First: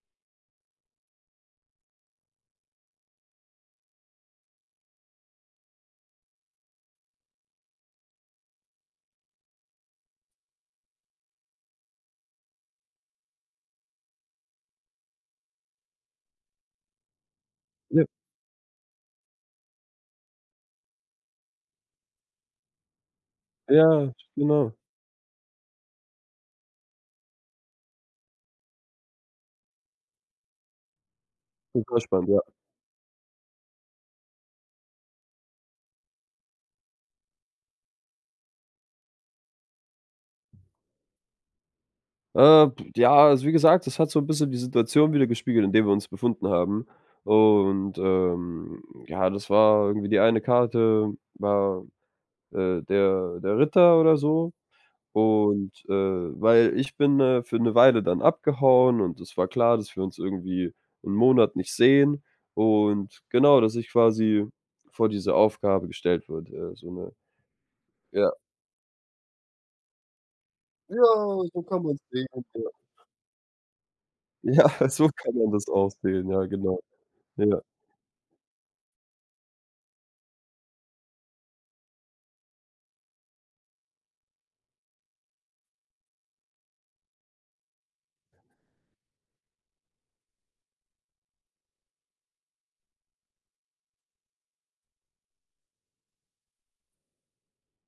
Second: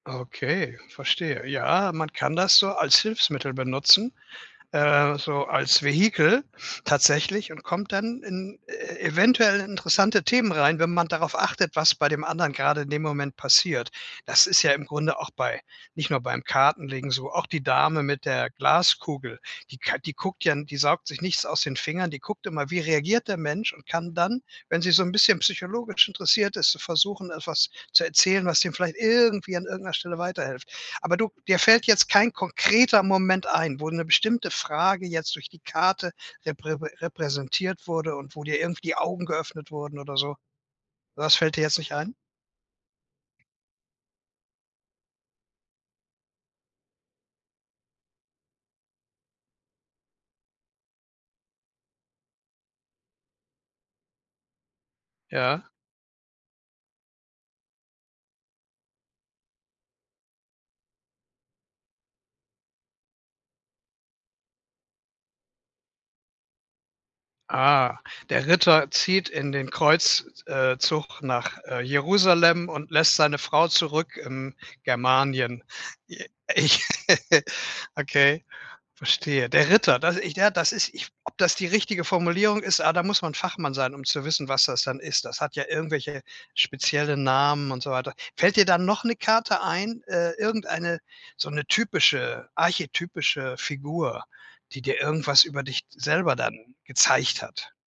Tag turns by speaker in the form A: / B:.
A: Okay, verstehe. Ja, man kann das so als Hilfsmittel benutzen, äh, so als Vehikel tatsächlich und kommt dann in e eventuell interessante Themen rein, wenn man darauf achtet, was bei dem anderen grade in dem Moment passiert. Das ist ja im Grunde auch bei nicht nur beim Kartenlegen so, auch die
B: Ja.
A: Dame mit der Glaskugel, die k die guckt ja n die saugt sich nichts aus den Fingern, die guckt immer, wie reagiert der Mensch und kann
B: Ja,
A: dann,
B: genau.
A: wenn sie so 'n bisschen psychologisch interessiert ist, versuchen, etwas zu erzählen, was dir vielleicht irgendwie an irgend 'ner Stelle weiterhilft. Aber du dir fällt
B: [unintelligible]
A: jetzt kein
B: Ja.
A: konkreter Moment ein, wo 'ne bestimmte Frage jetzt durch die Karte reprä repräsentiert wurde und wo dir irgendwie die Augen geöffnet wurden oder so. Sowas fällt dir jetzt nicht ein?
B: Äh, p ja, also wie gesagt, das hat so 'n bisschen die Situation widergespiegelt, in der wir uns befunden haben. Und, ähm, ja, das war irgendwie die eine Karte, war, äh, der der Ritter oder so.
A: Ja.
B: Und, äh weil ich bin, äh, für 'ne Weile dann abgehauen, und es war klar, dass wir uns irgendwie 'n Monat nicht sehen. Und genau, dass ich quasi vor diese Aufgabe gestellt wurde, ja, so 'ne,
A: Ah.
B: ja.
A: Der Ritter zieht in den Kreuz äh
B: Ja,
A: zug nach,
B: so
A: äh,
B: kann man's sehen, ja.
A: Jerusalem und lässt seine Frau zurück im
B: Ja, so kann man
A: Germanien.
B: das auch sehen. Ja, genau.
A: Ich
B: Ja.
A: okay, verstehe. Der Ritter, das ich, ja, das ist ich ob das die richtige Formulierung ist? Ah, da muss man Fachmann sein, um zu wissen, was das dann ist. Das hat ja irgendwelche spezielle Namen und so weiter. Fällt dir da noch 'ne Karte ein, äh, irgendeine so 'ne typische archetypische Figur, die dir irgendwas über dich selber dann gezeigt hat?